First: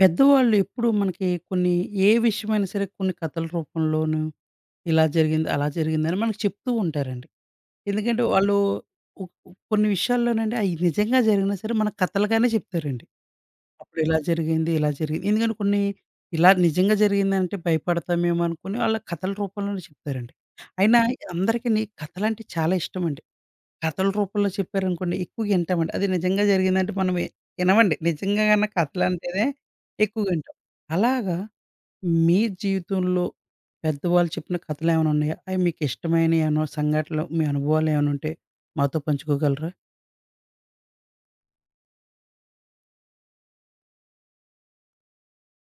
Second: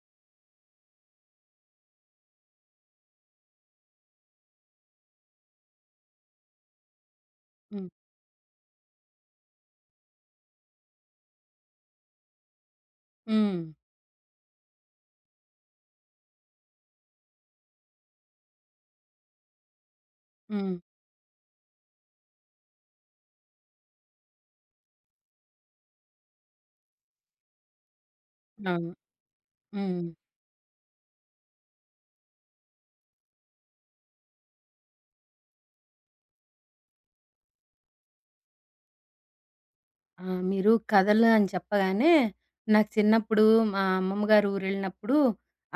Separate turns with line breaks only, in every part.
పెద్దవాళ్ళు ఎప్పుడు మనకి ఏ విషయమైనా సరే కొన్ని కథల రూపంలోను ఇలా జరిగింది, అలా జరిగిందని మనకు చెప్తూ ఉంటారండి.
హ్మ్.
ఎందుకంటే వాళ్ళు ఒ కొన్ని విషయాల్లోనండి అయి నిజంగా జరిగినా సరే మనకు కథలుగానే చెప్తారండి.
హ్మ్.
అప్పుడు ఇలా జరిగింది, ఇలా జరిగింది. ఎందుకంటే కొన్ని ఇలా నిజంగా జరిగిందంటే భయపడతామేమో అనుకోని, వాళ్ళు కథల రూపంలోనే చెప్తారండి.
హ్మ్.
అయినా అందరికిని కథలంటే చాలా ఇష్టమండి. కథల రూపంలో చెప్పారనుకోండి ఎక్కువగా వింటామండి. అది నిజంగా జరిగిందంటే మనం వినమండి. నిజంగా గన్న
అవును.
కథలంటేనే
హ్మ్.
ఎక్కువగా వింటాం. అలాగా మీ జీవితంలో పెద్దవాళ్ళు చెప్పిన కథలేమైనా ఉన్నాయా? అవి మీకు ఇష్టమైనయి ఏమన్నా సంఘటనలు, మీ అనుభవాలు ఏమైనా ఉంటే మాతో పంచుకోగలరా?
ఆ! మీరు కథలు అని చెప్పగానే, నాకు చిన్నప్పుడు మా అమ్మమ్మ గారు ఊరెళ్ళినప్పుడు,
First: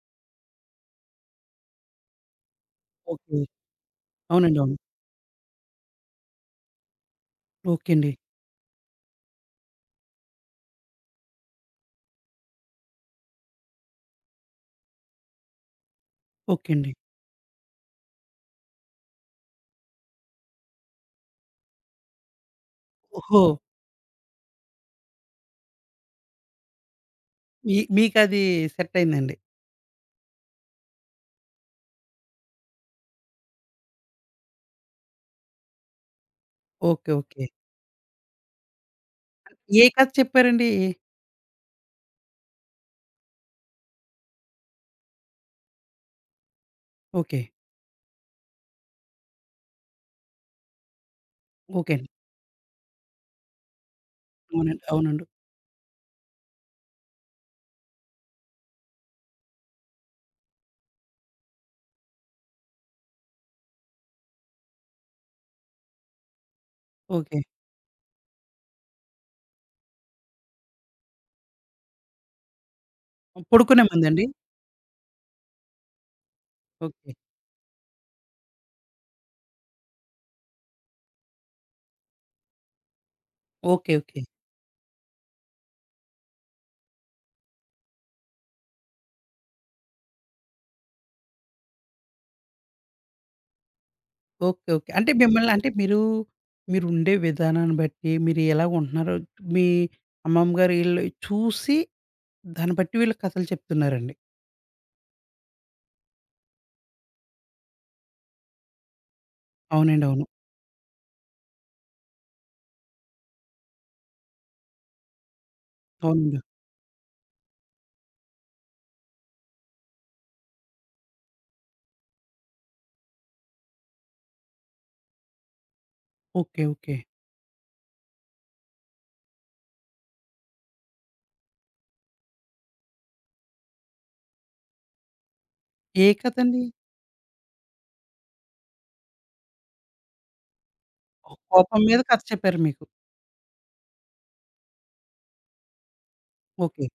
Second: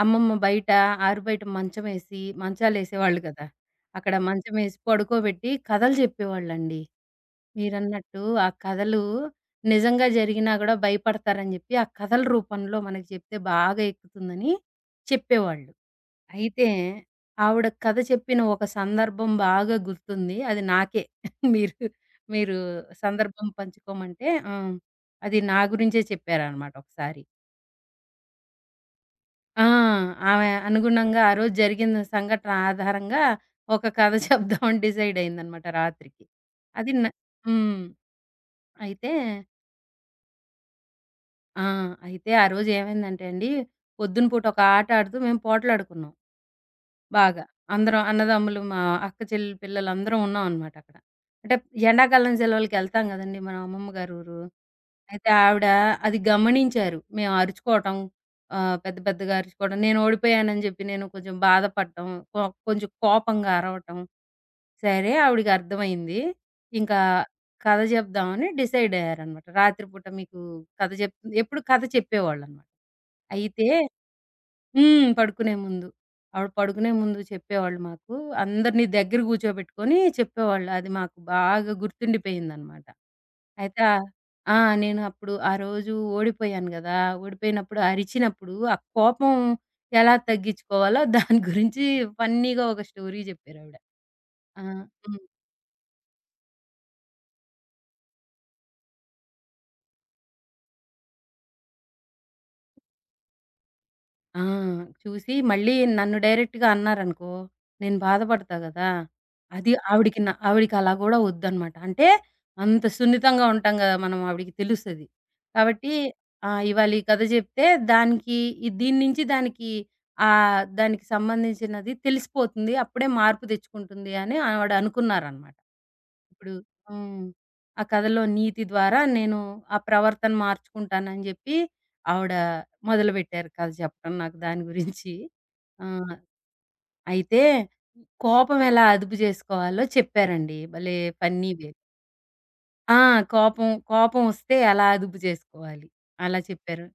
అమ్మమ్మ బయట ఆరు బయట మంచమేసి మంచాలేసేవాళ్ళు
ఓకే.
కదా! అక్కడ
అవునండి,
మంచమేసి
అవును.
పడుకోబెట్టి కథలు చెప్పేవాళ్ళండి.
ఓకే అండి.
మీరన్నట్టు ఆ కథలు నిజంగా జరిగినా గూడా భయపడతారని జెప్పి, ఆ కథల రూపంలో మనకు చెప్తే బాగా ఎక్కుతుందని చెప్పేవాళ్ళు. అయితే,
ఓకే అండి.
ఆవిడ కథ చెప్పిన ఒక సందర్భం బాగా గుర్తుంది. అది నాకే. మీరు మీరు
ఓహో!
సందర్భం పంచుకోమంటే ఆ! అది నా గురించే చెప్పారనమాట ఒకసారి.
మీకది సెట్ అయిందండి.
ఆ! ఆమె అనుగుణంగా ఆ రోజు జరిగిన సంఘటన ఆధారంగా ఒక కథ చెప్దామని డిసైడ్ అయిందనమాట రాత్రికి. అది న
ఓకే, ఓకే.
హ్మ్. అయితే
ఏ కథ చెప్పారండి?
ఆ! అయితే ఆ రోజు ఏమైందంటే అండి, పొద్దున పూట ఒక ఆట ఆడుతూ మేము పోట్లాడుకున్నాం.
ఓకే.
బాగా. అందరం అన్నదమ్ములు, మా అక్క చెల్లెలు పిల్లలు అందరం ఉన్నాం అనమాట అక్కడ. అంటే
ఓకే అండి.
ఎండాకాలం సెలవులకెళ్తాం గదండీ మనం అమ్మమ్మ గారి ఊరు.
అవునండి, అవునండి.
అయితే ఆవిడ అది గమనించారు. మేము అరుచుకోవటం, పెద్ద పెద్దగా అరుచుకోవడం, నేను ఓడిపోయానని జెప్పి నేను కొంచెం బాధపడటం, కొ కొంచెం కోపంగా అరవటం. సరే ఆవిడకి అర్థమైంది. ఇంకా
ఓకే.
కథ జెప్దామని డిసైడ్ అయ్యారనమాట. రాత్రిపూట మీకు కథ జెప్ ఎప్పుడు కథ చెప్పేవాళ్ళనమాట. అయితే
పడుకునే ముందండి?
హ్మ్. పడుకునే ముందు. ఆవిడ పడుకునే
ఓకే,
ముందు చెప్పేవాళ్ళు మాకు. అందరిని దగ్గర కూర్చోబెట్టుకొని చెప్పేవాళ్ళు. అది మాకు బాగా గుర్తుండిపోయిందనమాట. అయితే
ఓకే. ఓకే,
ఆ! నేను అప్పుడు ఆ రోజు ఓడిపోయాను గదా! ఓడిపోయినప్పుడు అరిచినప్పుడు ఆ కోపం ఎలా తగ్గించుకోవాలో దాని గురించి ఫన్నీగా ఒక స్టోరీ చెప్పారావిడ. ఆ!
ఓకే. ఓకే. అంటే
హ్మ్.
మిమ్మల్ని, అంటే మీరు, మీరుండే విధానాన్ని బట్టి, మీరు ఎలాగుంటున్నారో మీ అమ్మమ్మ గారు ఈళ్ళు చూసి, దాన్ని బట్టి వీళ్ళు కథలు చెప్తున్నారండి.
ఆ! చూసి మళ్ళీ నన్ను డైరెక్ట్‌గా అన్నారనుకో, నేను బాధపడతా గదా! అది
అవునండి,
ఆవిడకి
అవును.
న ఆవిడకి అలా గూడా ఒద్దనమాట. అంటే అంత సున్నితంగా ఉంటాం గదా! మనం ఆవిడకి తెలుస్తది. కాబట్టి
అవునండి.
ఇవాళ ఈ కథ జెప్తే దానికి దీని నుంచి దానికి దానికి సంబంధించినది తెలిసిపోతుంది. అప్పుడే మార్పు తెచ్చుకుంటుంది అని ఆవిడ అనుకున్నారనమాట. ఇప్పుడు
ఓకే, ఓకే.
హ్మ్. ఆ కథలో నీతి ద్వారా నేను ఆ ప్రవర్తన మార్చుకుంటానని జెప్పి ఆవిడ మొదలుపెట్టారు కథ చెప్పడం నాకు దాని గురించి.
ఏ
ఆహ్,
కథండి?
అయితే కోపం ఎలా అదుపు జేసుకోవాలో చెప్పారండి. భలే ఫన్నీ వే.
కోపం మీద కథ చెప్పారు మీకు.
ఆ! కోపం, కోపం వస్తే ఎలా అదుపు జేసుకోవాలి అలా చెప్పారు.
ఓకే.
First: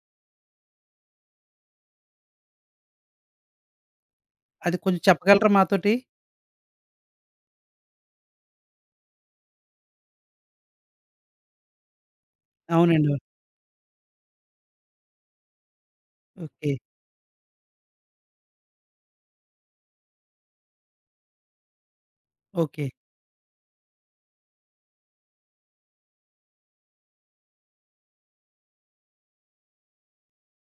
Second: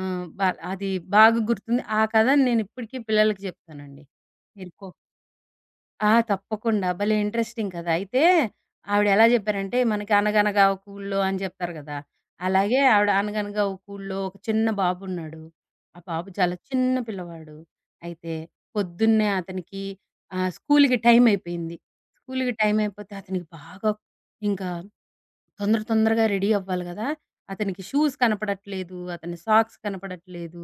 ఆహ్, బ అది బాగా గుర్తుంది. ఆ కథని నేనిప్పటికీ పిల్లలకి జెప్తానండి. మీరు
అది
కో
కొంచెం చెప్పగలరా మాతోటి?
ఆ! తప్పకుండా. భలే ఇంట్రెస్టింగ్ కదా! అయితే ఆవిడ ఎలా జెప్పారంటే, మనకి 'అనగనగా ఒక ఊళ్ళో' అని జెప్తారు గదా! అలాగే ఆవిడ
అవునండి, అవును.
'అనగనగా ఒక ఊళ్ళో' ఒక చిన్న బాబున్నాడు. ఆ బాబు చాలా
ఓకే.
చిన్న పిల్లవాడు. అయితే పొద్దున్నే అతనికి స్కూలుకి టైం అయిపోయింది. స్కూలుకి టైం
ఓకే,
అయిపోతే అతనికి బాగా ఇంకా తొందర తొందరగా రెడీ అవ్వాలి గదా! అతనికి షూస్ కనపడట్లేదు. అతని సాక్స్ కనపడట్లేదు.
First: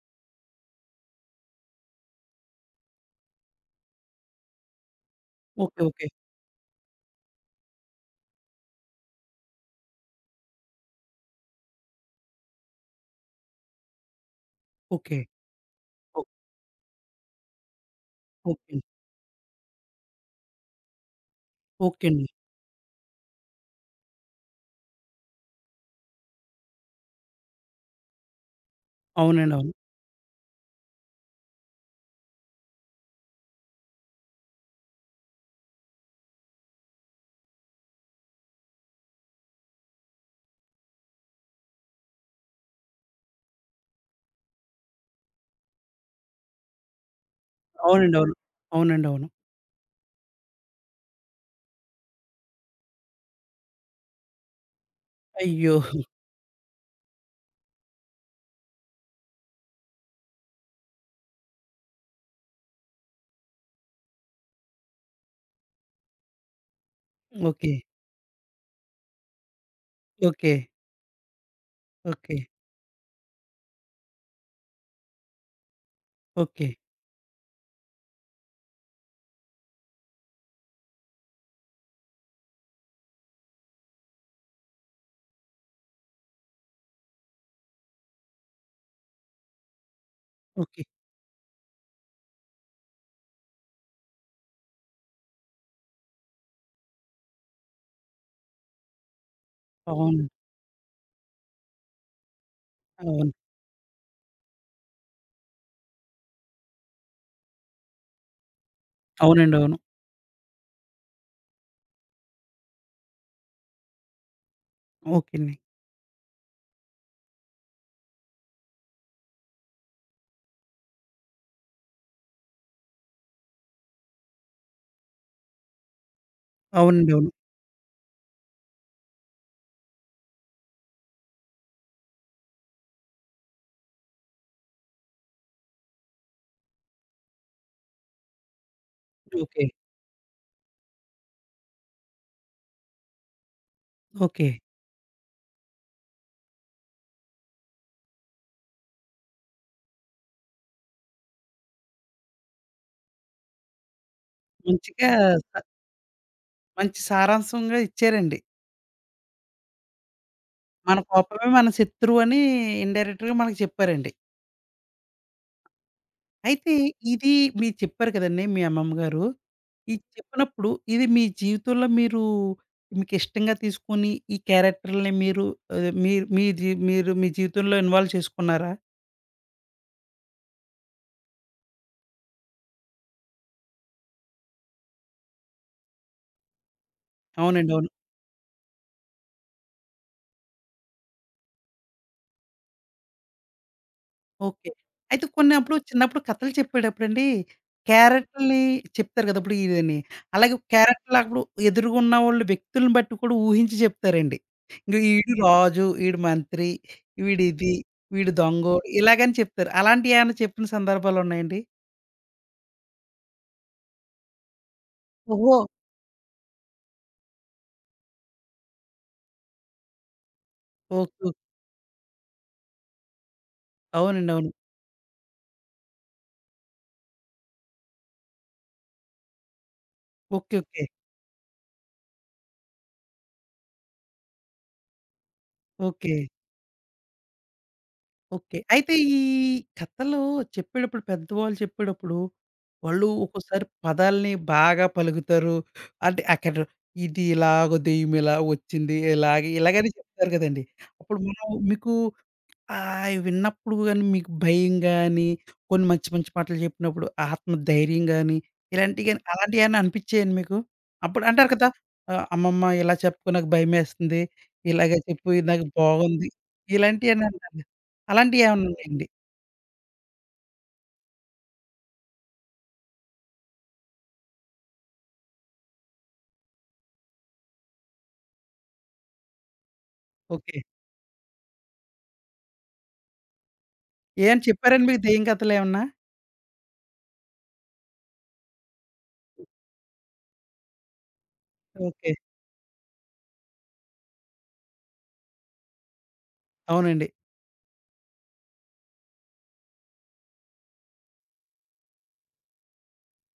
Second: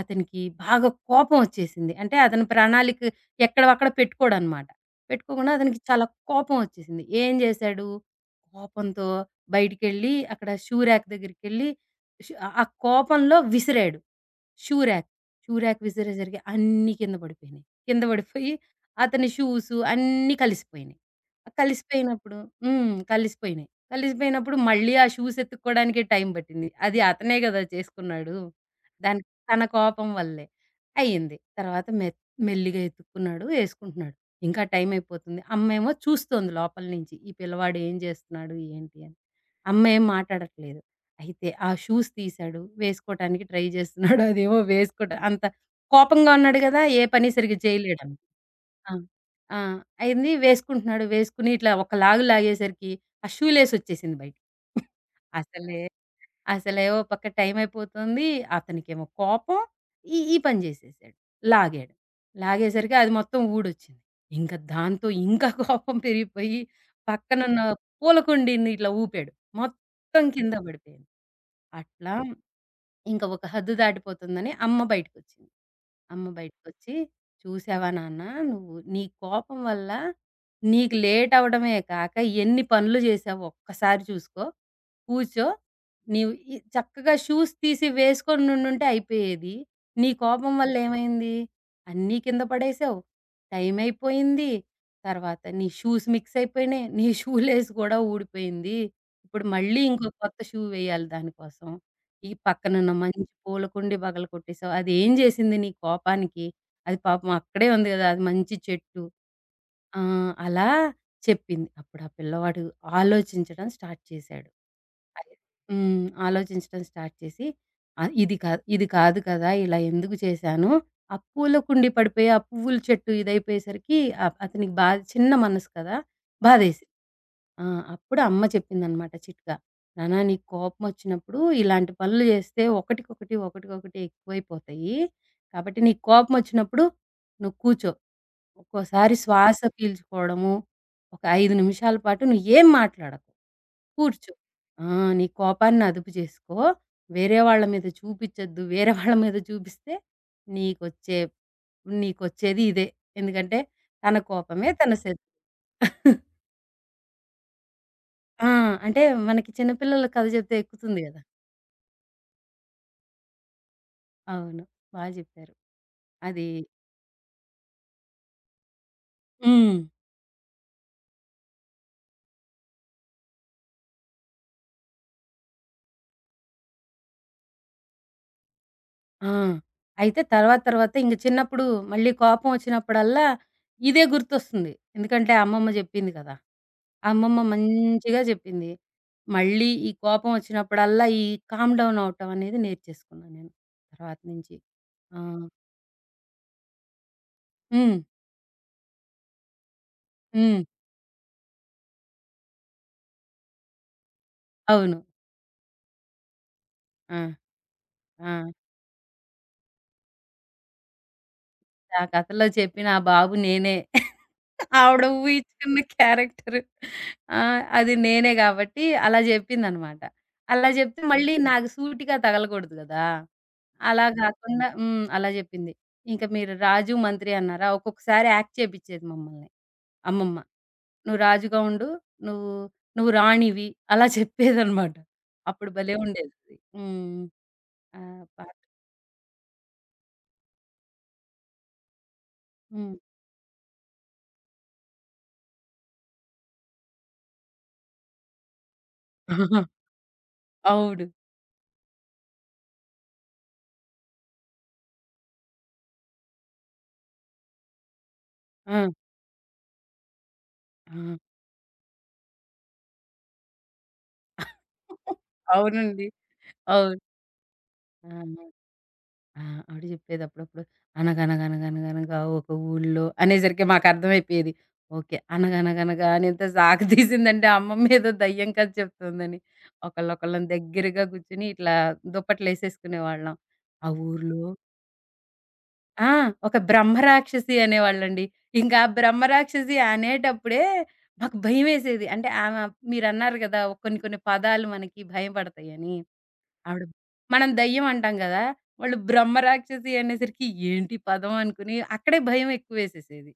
అతనికి బాగా కోపం ఒచ్చేసింది. అంటే అతని ప్రణాళిక ఎక్కడివక్కడ పెట్టుకోడనమాట. పెట్టుకోకుండా అతనికి
ఓకే.
చాలా
ఓకే,
కోపం వచ్చేసింది. ఏం జేశాడు? కోపంతో బయటికెళ్ళి అక్కడ షూ ర్యాక్ దగ్గరికెళ్ళి ష్ ఆ ఆ కోపంలో విసిరాడు. Shoe rack.
Okay.
Shoe rack
ఓ
విసిరేసరికి అన్నీ కింద పడిపోయినాయి. కింద పడిపోయి
ఓకే.
అతని షూసు అన్నీ కలిసిపోయినాయి. ఆ
ఓకే అండి.
కలిసిపోయినప్పుడు హ్మ్. కలిసిపోయినాయి. కలిసిపోయినప్పుడు మళ్ళీ ఆ షూస్ ఎతుక్కోవడానికే టైం పట్టింది. అది అతనే గదా చేసుకున్నాడు. దానికి
అవునండి,
తన
అవును.
కోపం వల్లే అయింది. తర్వాత మెల్లిగా ఎతుక్కున్నాడు. ఏసుకుంటున్నాడు. ఇంకా టైమయిపోతుంది. అమ్మేమో చూస్తోంది లోపల నుంచి. ఈ పిల్లవాడు ఏం జేస్తున్నాడు? ఏంటి అని. అమ్మ ఏం మాటాడట్లేదు. అయితే ఆ షూస్ తీశాడు. వేసుకోటానికి ట్రై జేస్తున్నాడు. అదేమో వేసుకోట అంత కోపంగా ఉన్నాడు గదా! ఏ పని సరిగ్గా చేయలేడని.
అవునండి, అవును.
ఆ!
అవునండి, అవును.
ఆ! అయింది వేసుకుంటున్నాడు. వేసుకుని ఇట్లా ఒక లాగు లాగేసరికి ఆ షూ లేసొచ్చేసింది బయటికి.
అయ్యో!
అసలే అసలేవో పక్క టైమయిపోతుంది. అతనికేమో కోపం. ఈ ఈ పని జేసేసాడు. లాగాడు. లాగేసరికి అది మొత్తం ఊడొచ్చింది. ఇంక దాంతో ఇంకా కోపం పెరిగిపోయి పక్కనున్న
ఓకే.
పూల కుండీని ఇట్లా ఊపాడు. మొత్తం కింద
ఓకే.
పడిపోయింది. అట్లా
ఓకే.
ఇంక ఒక హద్దు దాటిపోతుందని అమ్మ బయటకొచ్చింది. అమ్మ
ఓకే.
బయటకొచ్చి, "చూసావా నాన్న, నువ్వు నీ కోపం వల్ల నీకు లేట్ అవ్వడమే కాక ఎన్ని పనులు చేశావో ఒక్కసారి చూసుకో. కూర్చో. నీవు ఈ చక్కగా షూస్ తీసి వేసుకొని నుండుంటే అయిపోయేది. నీ కోపం వల్ల
ఓకే.
ఏమైంది? అన్నీ కింద పడేశావు. టైం అయిపోయింది. తర్వాత నీ షూస్ మిక్స్ అయిపోయినాయి. నీ షూ లేస్ కూడా ఊడిపోయింది. ఇప్పుడు మళ్ళీ ఇంకో
అవును.
కొత్త షూ వేయాలి దానికోసం. ఈ పక్కనున్న మంచి
అవును.
పూల కుండీ పగలగొట్టేసావు. అది ఏం చేసింది నీ కోపానికి? అది పాపం అక్కడే ఉంది కదా! అది మంచి చెట్టు."
అవునండి, అవును.
ఆ! అలా చెప్పింది. అప్పుడు ఆ పిల్లవాడు ఆలోచించడం స్టార్ట్ చేశాడు. అదే
ఓకే అండి.
హ్మ్. ఆలోచించడం స్టార్ట్ చేసి ఇది కాదు, ఇది కాదు కదా! ఇలా ఎందుకు చేశాను? ఆ పూల కుండీ పడిపోయి, ఆ పువ్వుల చెట్టు ఇదైపోయేసరికి అతనికి బాధ చిన్న మనసు కదా! బాధేసింది.
అవునండి, అవును.
ఆ! అప్పుడు అమ్మ చెప్పిందనమాట చిట్కా. "నాన్న, నీకు కోపమొచ్చినప్పుడు ఇలాంటి పనులు జేస్తే ఒకటికొకటి, ఒకటికొకటి ఎక్కువైపోతాయి. కాబట్టి నీకు కోపమొచ్చినప్పుడు నువ్వు కూర్చో. ఒక్కోసారి శ్వాస
ఓకే,
పీల్చుకోవడము, ఒక 5 నిమిషాల పాటు నువ్వేం మాట్లాడకు. కూర్చో.
ఓకే.
ఆ! నీ కోపాన్ని అదుపు జేసుకో. వేరే వాళ్ళ మీద చూపిచ్చొద్దు. వేరే వాళ్ళ మీద చూపిస్తే నీకొచ్చే నీకొచ్చేది ఇదే. ఎందుకంటే తన కోపమే తన
మంచిగా
శత్రువు."
స మంచి సారాంశంగా ఇచ్చారండి.
ఆ! అంటే మనకి చిన్న పిల్లల కథ చెప్తే
మన
ఎక్కుతుంది గదా!
కోపమే మన శత్రువు అని ఇండైరెక్ట్‌గా మనకు చెప్పారండి.
అవును. బా జెప్పారు. అది
అయితే ఇది మీరు చెప్పారు కదండీ మీ అమ్మమ్మ గారు.
హ్మ్.
ఇది చెప్పినప్పుడు ఇది మీ జీవితంలో మీరు మీకిష్టంగా తీసుకొని ఈ క్యారెక్టర్‌లని మీరు మీరు మీ జీ మీరు మీ జీవితంలో ఇన్వాల్వ్ చేసుకున్నారా?
ఆ! అయితే తర్వాత తర్వాత ఇంక చిన్నప్పుడు మళ్ళీ కోపం వచ్చినప్పుడల్లా ఇదే గుర్తొస్తుంది. ఎందుకంటే అమ్మమ్మ జెప్పింది కదా! అమ్మమ్మ
అవునండి, అవును.
మంచిగా జెప్పింది. మళ్ళీ ఈ కోపం వచ్చినప్పుడల్లా ఈ కామ్ డౌన్ అవ్వటం అనేది నేర్చేసుకున్నాను నేను తర్వాత నుంచి.
ఓకే.
ఆ!
అయితే కొన్ని అప్పుడు చిన్నప్పుడు కథలు చెప్పేటప్పుడండి
హ్మ్.
క్యారెక్టర్‌లని చెప్తారు కదా! ఇప్పుడు ఇదని. అలాగే
హ్మ్.
క్యారెక్టర్‌లు అప్పుడు ఎదురుగున్న వాళ్ళు వ్యక్తులను బట్టి కూడా ఊహించి చెప్తారండి.
అవును.
ఇంక ఈడు రాజు, ఈడు మంత్రి,
ఆ!
వీడిది, వీడు
ఆ!
దొంగోడు ఇలాగని చెప్తారు. అలాంటియేమన్నా చెప్పిన సందర్భాలున్నాయండి?
ఆ కథలో చెప్పిన ఆ బాబు నేనే. ఆవిడ
ఓహో!
ఊహించుకున్న క్యారెక్టర్. ఆ! అది నేనే గాబట్టి అలా జెప్పిందనమాట. అలా జెప్తే
ఓకే, ఓకే.
మళ్ళీ నాకు సూటిగా తగలకూడదు గదా! అలా
అవునండి, అవును.
గాకుండా హ్మ్. అలా జెప్పింది. ఇంక మీరు రాజు, మంత్రి అన్నారా? ఒక్కొక్కసారి యాక్ట్ చేపిచ్చేది మమ్మల్ని అమ్మమ్మ.
Okay, okay.
"నువ్వు రాజుగా ఉండు. నువ్వు నువ్వు రాణివి." అలా చెప్పేదనమాట. అప్పుడు భలే
ఓకే,
ఉండేదది. హ్మ్. ఆ! పా
ఓకే. అయితే ఈ కథలు చెప్పేటప్పుడు, పెద్దవాళ్ళు చెప్పేటప్పుడు,
హ్మ్.
వాళ్ళు ఒక్కోసారి పదాల్ని బాగా పలుకుతారు. అంటే అక్కడ ఇది ఇలాగ దెయ్యం ఇలా వచ్చింది, ఇలాగ ఇలాగని చెప్తారు కదండీ!
అవుడు.
అప్పుడు మనం మీకు ఆయి విన్నప్పుడు గాని, మీకు భయం గాని, కొన్ని మంచి మంచి మాటలు చెప్పినప్పుడు ఆత్మధైర్యం గాని,
ఆ!
ఇలాంటియి గాని అలాంటియేమన్నా అనిపిచ్చాయండి మీకు?
ఆ!
అప్పుడు అంటారు కదా! అమ్మమ్మ ఇలా చెప్పకు, నాకు భయమేస్తుంది. ఇలాగే చెప్పు, ఇది నాకు
అవునండి.
బాగుంది.
అవును.
ఇలాంటియేనా అంటారు.
ఆ!
అలాంటియేమన్నా ఉన్నాయండి?
ఆ! ఆవిడ జెప్పేది అప్పుడప్పుడు. అనగనగనగనగనగా ఒక ఊళ్ళో అనేసరికి మాకర్థమైపోయేది. ఓకే. అనగనగనగా అని ఎంత సాగ తీసిందంటే అమ్మమ్మేదో దయ్యం కథ చెప్తుందని. ఒకళ్ళొకళ్ళం
ఓకే.
దగ్గరగా కూర్చొని ఇట్లా దుప్పట్లేసేసుకునేవాళ్ళం. ఆ ఊర్లో
ఏమన్నా చెప్పారండి మీకు దెయ్యం కథలేమన్నా?
ఆ! ఒక బ్రహ్మరాక్షసి అనేవాళ్ళండి. ఇంకా ఆ బ్రహ్మరాక్షసి అనేటప్పుడే మాకు భయమేసేది.
ఓకే.
అంటే ఆమె మీరన్నారు గదా! కొన్ని కొన్ని పదాలు మనకి భయం పడతాయని. ఆవిడ
అవునండి.
మనం దెయ్యం అంటాం గదా! వాళ్ళు బ్రహ్మరాక్షసి అనేసరికి ఏంటి పదం అనుకుని అక్కడే భయం ఎక్కువేసేసేది.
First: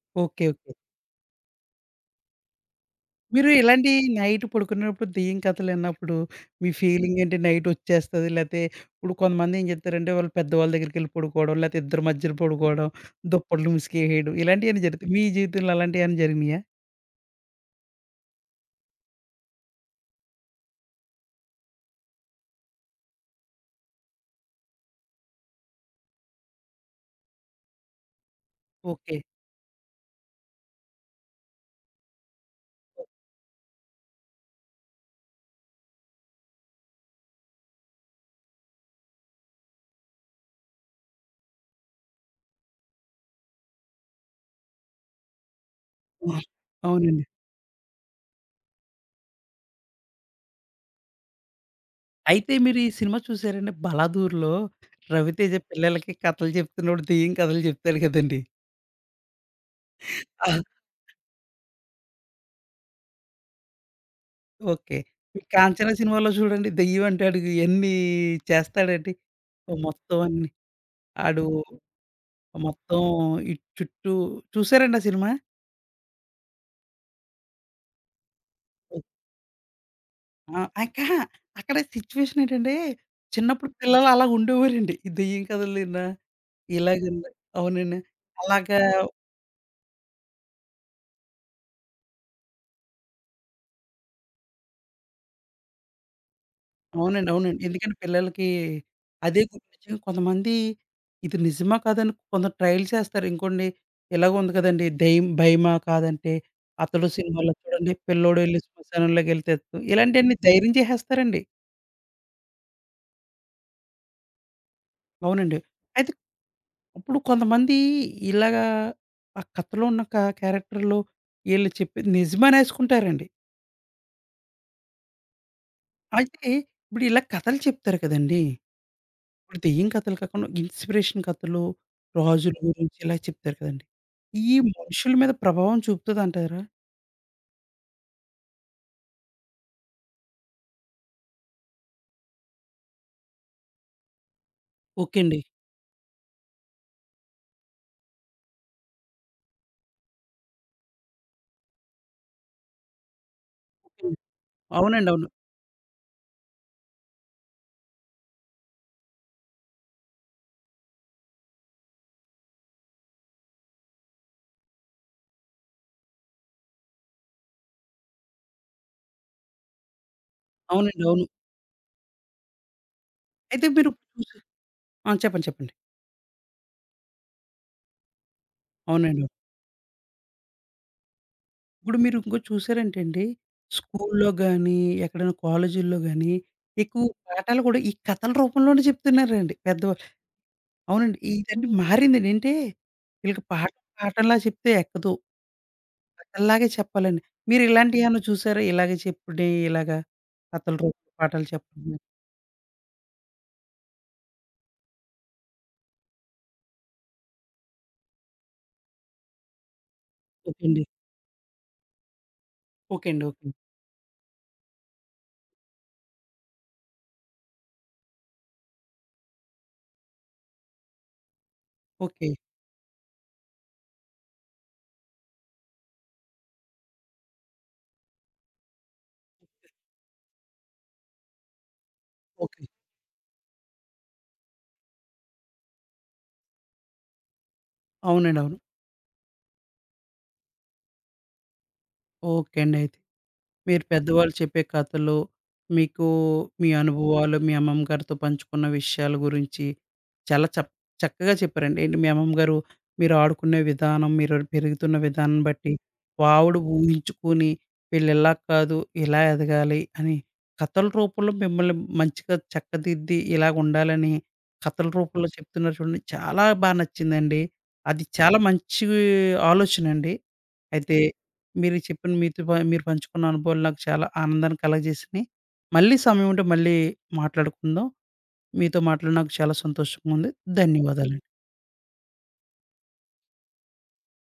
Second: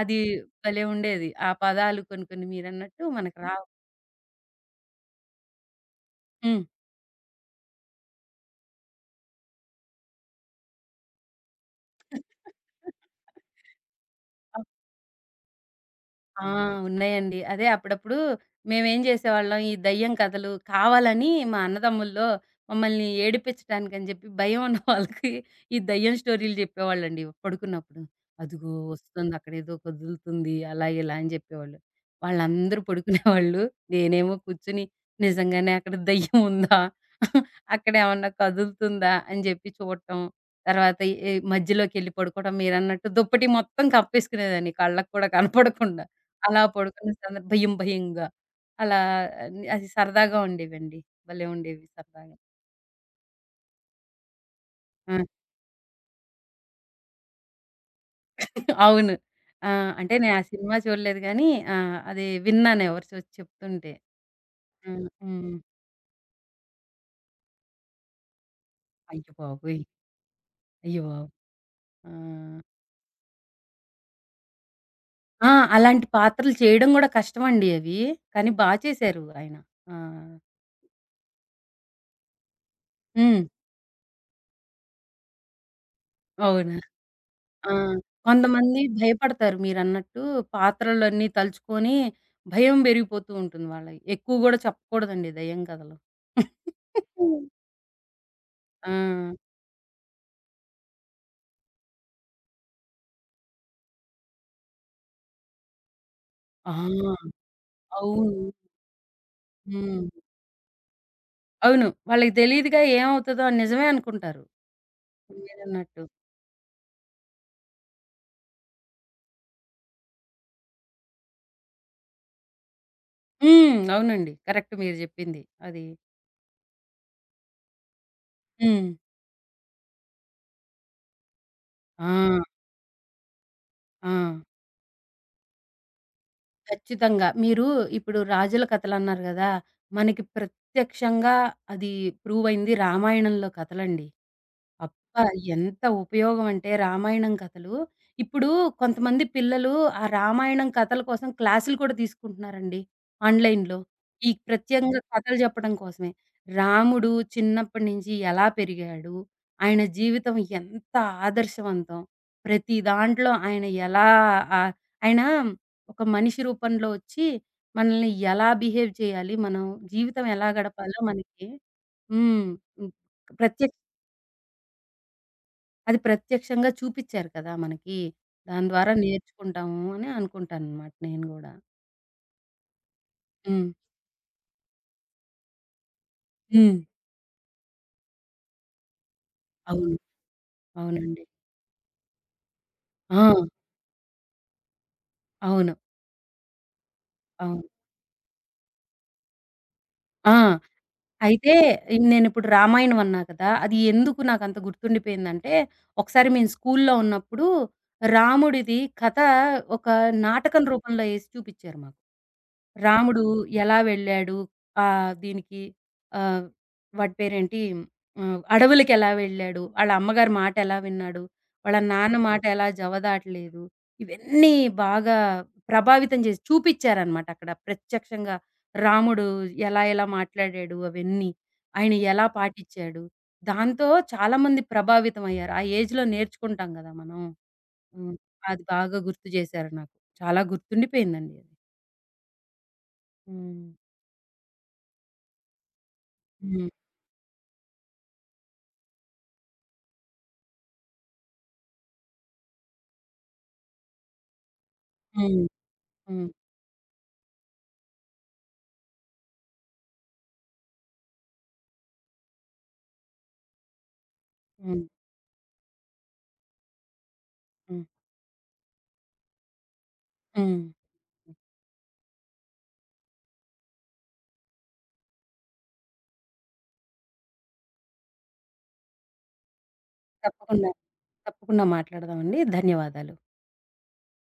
అది
ఓకే, ఓకే.
భలే ఉండేది. ఆ పదాలు కొన్ని కొన్ని మీరన్నట్టు మనకు
మీరు
రావు.
ఇలాంటి నైట్ పడుకునేటప్పుడు దెయ్యం కథలు విన్నప్పుడు
హ్మ్.
మీ ఫీలింగ్ ఏంటి? నైట్ వచ్చేస్తది లేతే ఇప్పుడు కొంతమంది ఏం జేత్తారంటే, వాళ్ళు పెద్దవాళ్ళ దగ్గరికెళ్ళి పడుకోవడం, లేతే ఇద్దరి మధ్యలో పడుకోవడం, దుప్పట్లు ముసుకేయడం, ఇలాంటియన్నీ జరుగుతాయి. మీ జీవితంలో అలాంటియేమన్నా
ఆ!
జరిగినాయా?
ఉన్నాయండి. అదే అప్పుడప్పుడు మేమేం చేసేవాళ్ళం, ఈ దెయ్యం కథలు కావాలని మా అన్నదమ్ముల్లో మమ్మల్ని ఏడిపించడానికని చెప్పి భయం ఉన్న వాళ్ళకి ఈ దెయ్యం స్టోరీలు చెప్పేవాళ్ళండి పడుకున్నప్పుడు. అదిగో
ఓకే.
వస్తుంది అక్కడేదో కదులుతుంది అలా ఇలా అని చెప్పేవాళ్ళు. వాళ్ళందరూ పడుకునేవాళ్ళు. నేనేమో కూర్చొని నిజంగానే అక్కడ దెయ్యం ఉందా? అక్కడేమన్నా కదులుతుందా? అని చెప్పి చూడటం. తర్వాత ఈ మధ్యలోకెళ్ళి పడుకోవడం మీరన్నట్టు దుప్పటి మొత్తం కప్పేసుకునేదాన్ని కళ్ళకి కూడా కనపడకుండా.
ఆ,
అలా పడుకున్న
అవునండి.
సందర్భం భయం భయంగా. అలా అన్ని అది సరదాగా ఉండేవండి. భలే ఉండేవి సరదాగా.
అయితే మీరు ఈ సినిమా చూసారండి 'బలాదూర్‌లో'
ఆ!
రవితేజ పిల్లలకి కథలు చెప్తున్నప్పుడు దెయ్యం కథలు చెప్తాడు కదండీ!
అవును. ఆ! అంటే నేను ఆ
ఆ!
సినిమా చూడలేదు గానీ అది విన్నాను ఎవరు చెప్తుంటే. ఆ!
ఓకే. ఈ
హ్మ్.
'కాంచన' సినిమాలో చూడండి, దెయ్యం అంటాడు ఎన్ని చేస్తాడండి.
అయ్య
ఓ
బాబోయ్!
మొత్తం అన్ని
అయ్య బాబోయ్!
ఆడు
ఆ!
మొత్తం ఈ చుట్టూ చూసారండి ఆ సినిమా?
ఆ! అలాంటి పాత్రలు చేయడం గూడా కష్టమండి అవి. కానీ బా
హ్మ్.
చేశారు ఆయన. ఆ!
ఆ! ఇంకా అక్కడ సిట్యుయేషన్ ఏంటంటే,
హ్మ్.
చిన్నప్పుడు పిల్లలు అలా ఉండేవారండి. ఈ దెయ్యం కథలైన
అవును.
ఇలాగండి.
ఆ!
అవునండి. అలాగా
కొంతమంది భయపడతారు మీరన్నట్టు. పాత్రలన్నీ తలుచుకొని భయం పెరిగిపోతూ ఉంటుంది వాళ్ళకి. ఎక్కువ గూడా చెప్పకూడదండి దెయ్యం కథలు.
అవునండి.
హ్మ్.
అవునండి. ఎందుకంటే పిల్లలకి
ఆ!
అదే గుర్తొచ్చి కొంతమంది ఇది నిజమా కాదని కొంత ట్రైల్ చేస్తారు. ఇంకోండి ఇలాగ ఉంది కదండీ! దెయ్యం భయమా కాదంటే,
ఆ!
'అతడు' సినిమాలో చూడండి, పిల్లోడు
అవును.
ఎళ్లి శ్మశానంలోకెళ్లి తెత్తు
హ్మ్.
ఇలాంటియన్నీ ధైర్యం చేసేస్తారండి.
అవును. వాళ్ళకి తెలీదుగా ఏమవుతదో అని నిజమే అనుకుంటారు.
అవునండి.
మీరన్నట్టు.
అయితే ఇప్పుడు కొంతమంది ఇలాగా ఆ కథలో ఉన్న క్యారెక్టర్‌లో ఈళ్ళు చెప్పేది నిజమనేసుకుంటారండి.
హ్మ్. అవునండి. కరెక్ట్ మీరు జెప్పింది. అది.
అయితే ఇప్పుడు ఇలా కథలు చెప్తారు కదండీ!
హ్మ్.
ఇప్పుడు దెయ్యం కథలు కాకుండా ఇన్స్పిరేషన్ కథలు,
ఆ!
రాజుల గురించి ఇలా చెప్తారు కదండీ!
ఆ!
ఈ మనుషుల మీద ప్రభావం చూపుతదంటారా?
ఖచ్చితంగా. మీరు ఇప్పుడు రాజుల కథలన్నారు గదా! మనకి ప్రత్యక్షంగా అది ప్రూవ్ అయింది రామాయణంలో కథలండి.
ఓకే
అబ్బా!
అండి.
ఎంత ఉపయోగం అంటే రామాయణం కథలు. ఇప్పుడు కొంతమంది పిల్లలు ఆ రామాయణం కథల కోసం క్లాసులు కూడా తీసుకుంటున్నారండి ఆన్‌లైన్‌లో. ఈ ప్రత్యేకంగా
అవునండి, అవును.
కథలు చెప్పడం కోసమే. రాముడు చిన్నప్పటి నుంచి ఎలా పెరిగాడు? ఆయన జీవితం ఎంత ఆదర్శవంతం? ప్రతి దాంట్లో ఆయన ఎలా ఆహ్, ఆయన ఒక మనిషి రూపంలో వచ్చి మనల్ని ఎలా బిహేవ్ చేయాలి? మనం జీవితం ఎలా గడపాలో
అవునండి, అవును.
మనకి హ్మ్. హ్మ్.
అయితే
ప్రత్యేక
మీరు చూసి, ఆ! చెప్పండి, చెప్పండి.
అది ప్రత్యక్షంగా చూపిచ్చారు కదా! మనకి. దాని ద్వారా
అవునండి.
నేర్చుకుంటాము అని అనుకుంటాననమాట నేను గూడా.
ఇప్పుడు మీరు ఇంకోటి చూసారంటే అండి,
హ్మ్.
స్కూల్లో గానీ, ఎక్కడైనా కాలేజీల్లో గానీ,
హ్మ్.
ఎక్కువ పాఠాలు కూడా ఈ కథల రూపంలోనే చెప్తున్నారండి
అవును.
పెద్దవాళ్ళు. అవునండి.
అవునండి.
ఇదండి మారిందండి. ఏంటే
ఆ!
వీళ్ళకి పాఠం పాఠంలా చెప్తే ఎక్కదు.
అవును.
కథల్లాగే చెప్పాలండి.
అవును.
మీరు ఇలాంటియేమన్నా చూసారా? ఇలాగే చెప్పుడే ఇలాగా
ఆ!
కథల రూపంలో పాఠాలు
అయితే ఈ
చెప్పడం.
నేనిప్పుడు రామాయణం అన్నా కదా! అది ఎందుకు నాకంత గుర్తుండిపోయిందంటే, ఒకసారి మేము స్కూల్లో ఉన్నప్పుడు రాముడిది కథ ఒక
ఓకే
నాటకం
అండి.
రూపంలో ఏసి చూపిచ్చారు మాకు.
ఓకే
రాముడు
అండి. ఓకే,
ఎలా వెళ్ళాడు? ఆహ్, దీనికి ఆహ్, వాడి పేరేంటి? హ్మ్. అడవులకెలా వెళ్ళాడు? ఆళ్ళ అమ్మగారి మాటెలా విన్నాడు? వాళ్ళ నాన్న
ఓకే.
మాట ఎలా జవదాటలేదు? ఇవన్నీ బాగా ప్రభావితం చేసి చూపిచ్చారనమాట అక్కడ ప్రత్యక్షంగా. రాముడు ఎలా ఎలా మాట్లాడాడు అవన్నీ. ఆయన ఎలా
ఓకే.
పాటిచ్చాడు? దాంతో చాలామంది ప్రభావితమయ్యారు. ఆ ఏజ్‌లో నేర్చుకుంటాం గదా మనం. హ్మ్.
అవునండి, అవును.
అది బాగా గుర్తు జేశారు నాకు. చాలా గుర్తుండిపోయిందండి అది.
ఓకే అండి, అయితే.
హ్మ్.
మీరు పెద్దవాళ్ళు చెప్పే కథలు, మీకు
హ్మ్.
మీ అనుభవాలు, మీ అమ్మమ్మ గారితో పంచుకున్న విషయాల గురించి చాలా చక్కగా చెప్పారండి. ఏంటి, మీ అమ్మమ్మ గారు మీరు ఆడుకునే విధానం, మీరు పెరుగుతున్న విధానం
హ్మ్.
బట్టి,
హ్మ్.
ఆవిడ ఊహించుకొని వీళ్ళు ఇలా కాదు, ఇలా ఎదగాలి అని కథల రూపంలో మిమ్మల్ని మంచిగా చక్కదిద్ది, ఇలాగుండాలని
హ్మ్.
కథల రూపంలో చెప్తున్నారు చూడండి. చాలా బా నచ్చిందండి.
హ్మ్.
అది చాలా మంచి ఆలోచనండి.
హ్మ్.
అయితే మీరు చెప్పిన, మీతో మీరు పంచుకున్న అనుభవాలు నాకు చాలా ఆనందాన్ని కలగజేసినియి. మళ్ళీ సమయం ఉంటే మళ్ళీ మాట్లాడుకుందాం. మీతో మాట్లాడి నాకు చాలా సంతోషంగా ఉంది.
తప్పకుండా.
ధన్యవాదాలు.
తప్పకుండా మాట్లాడదామండి. ధన్యవాదాలు.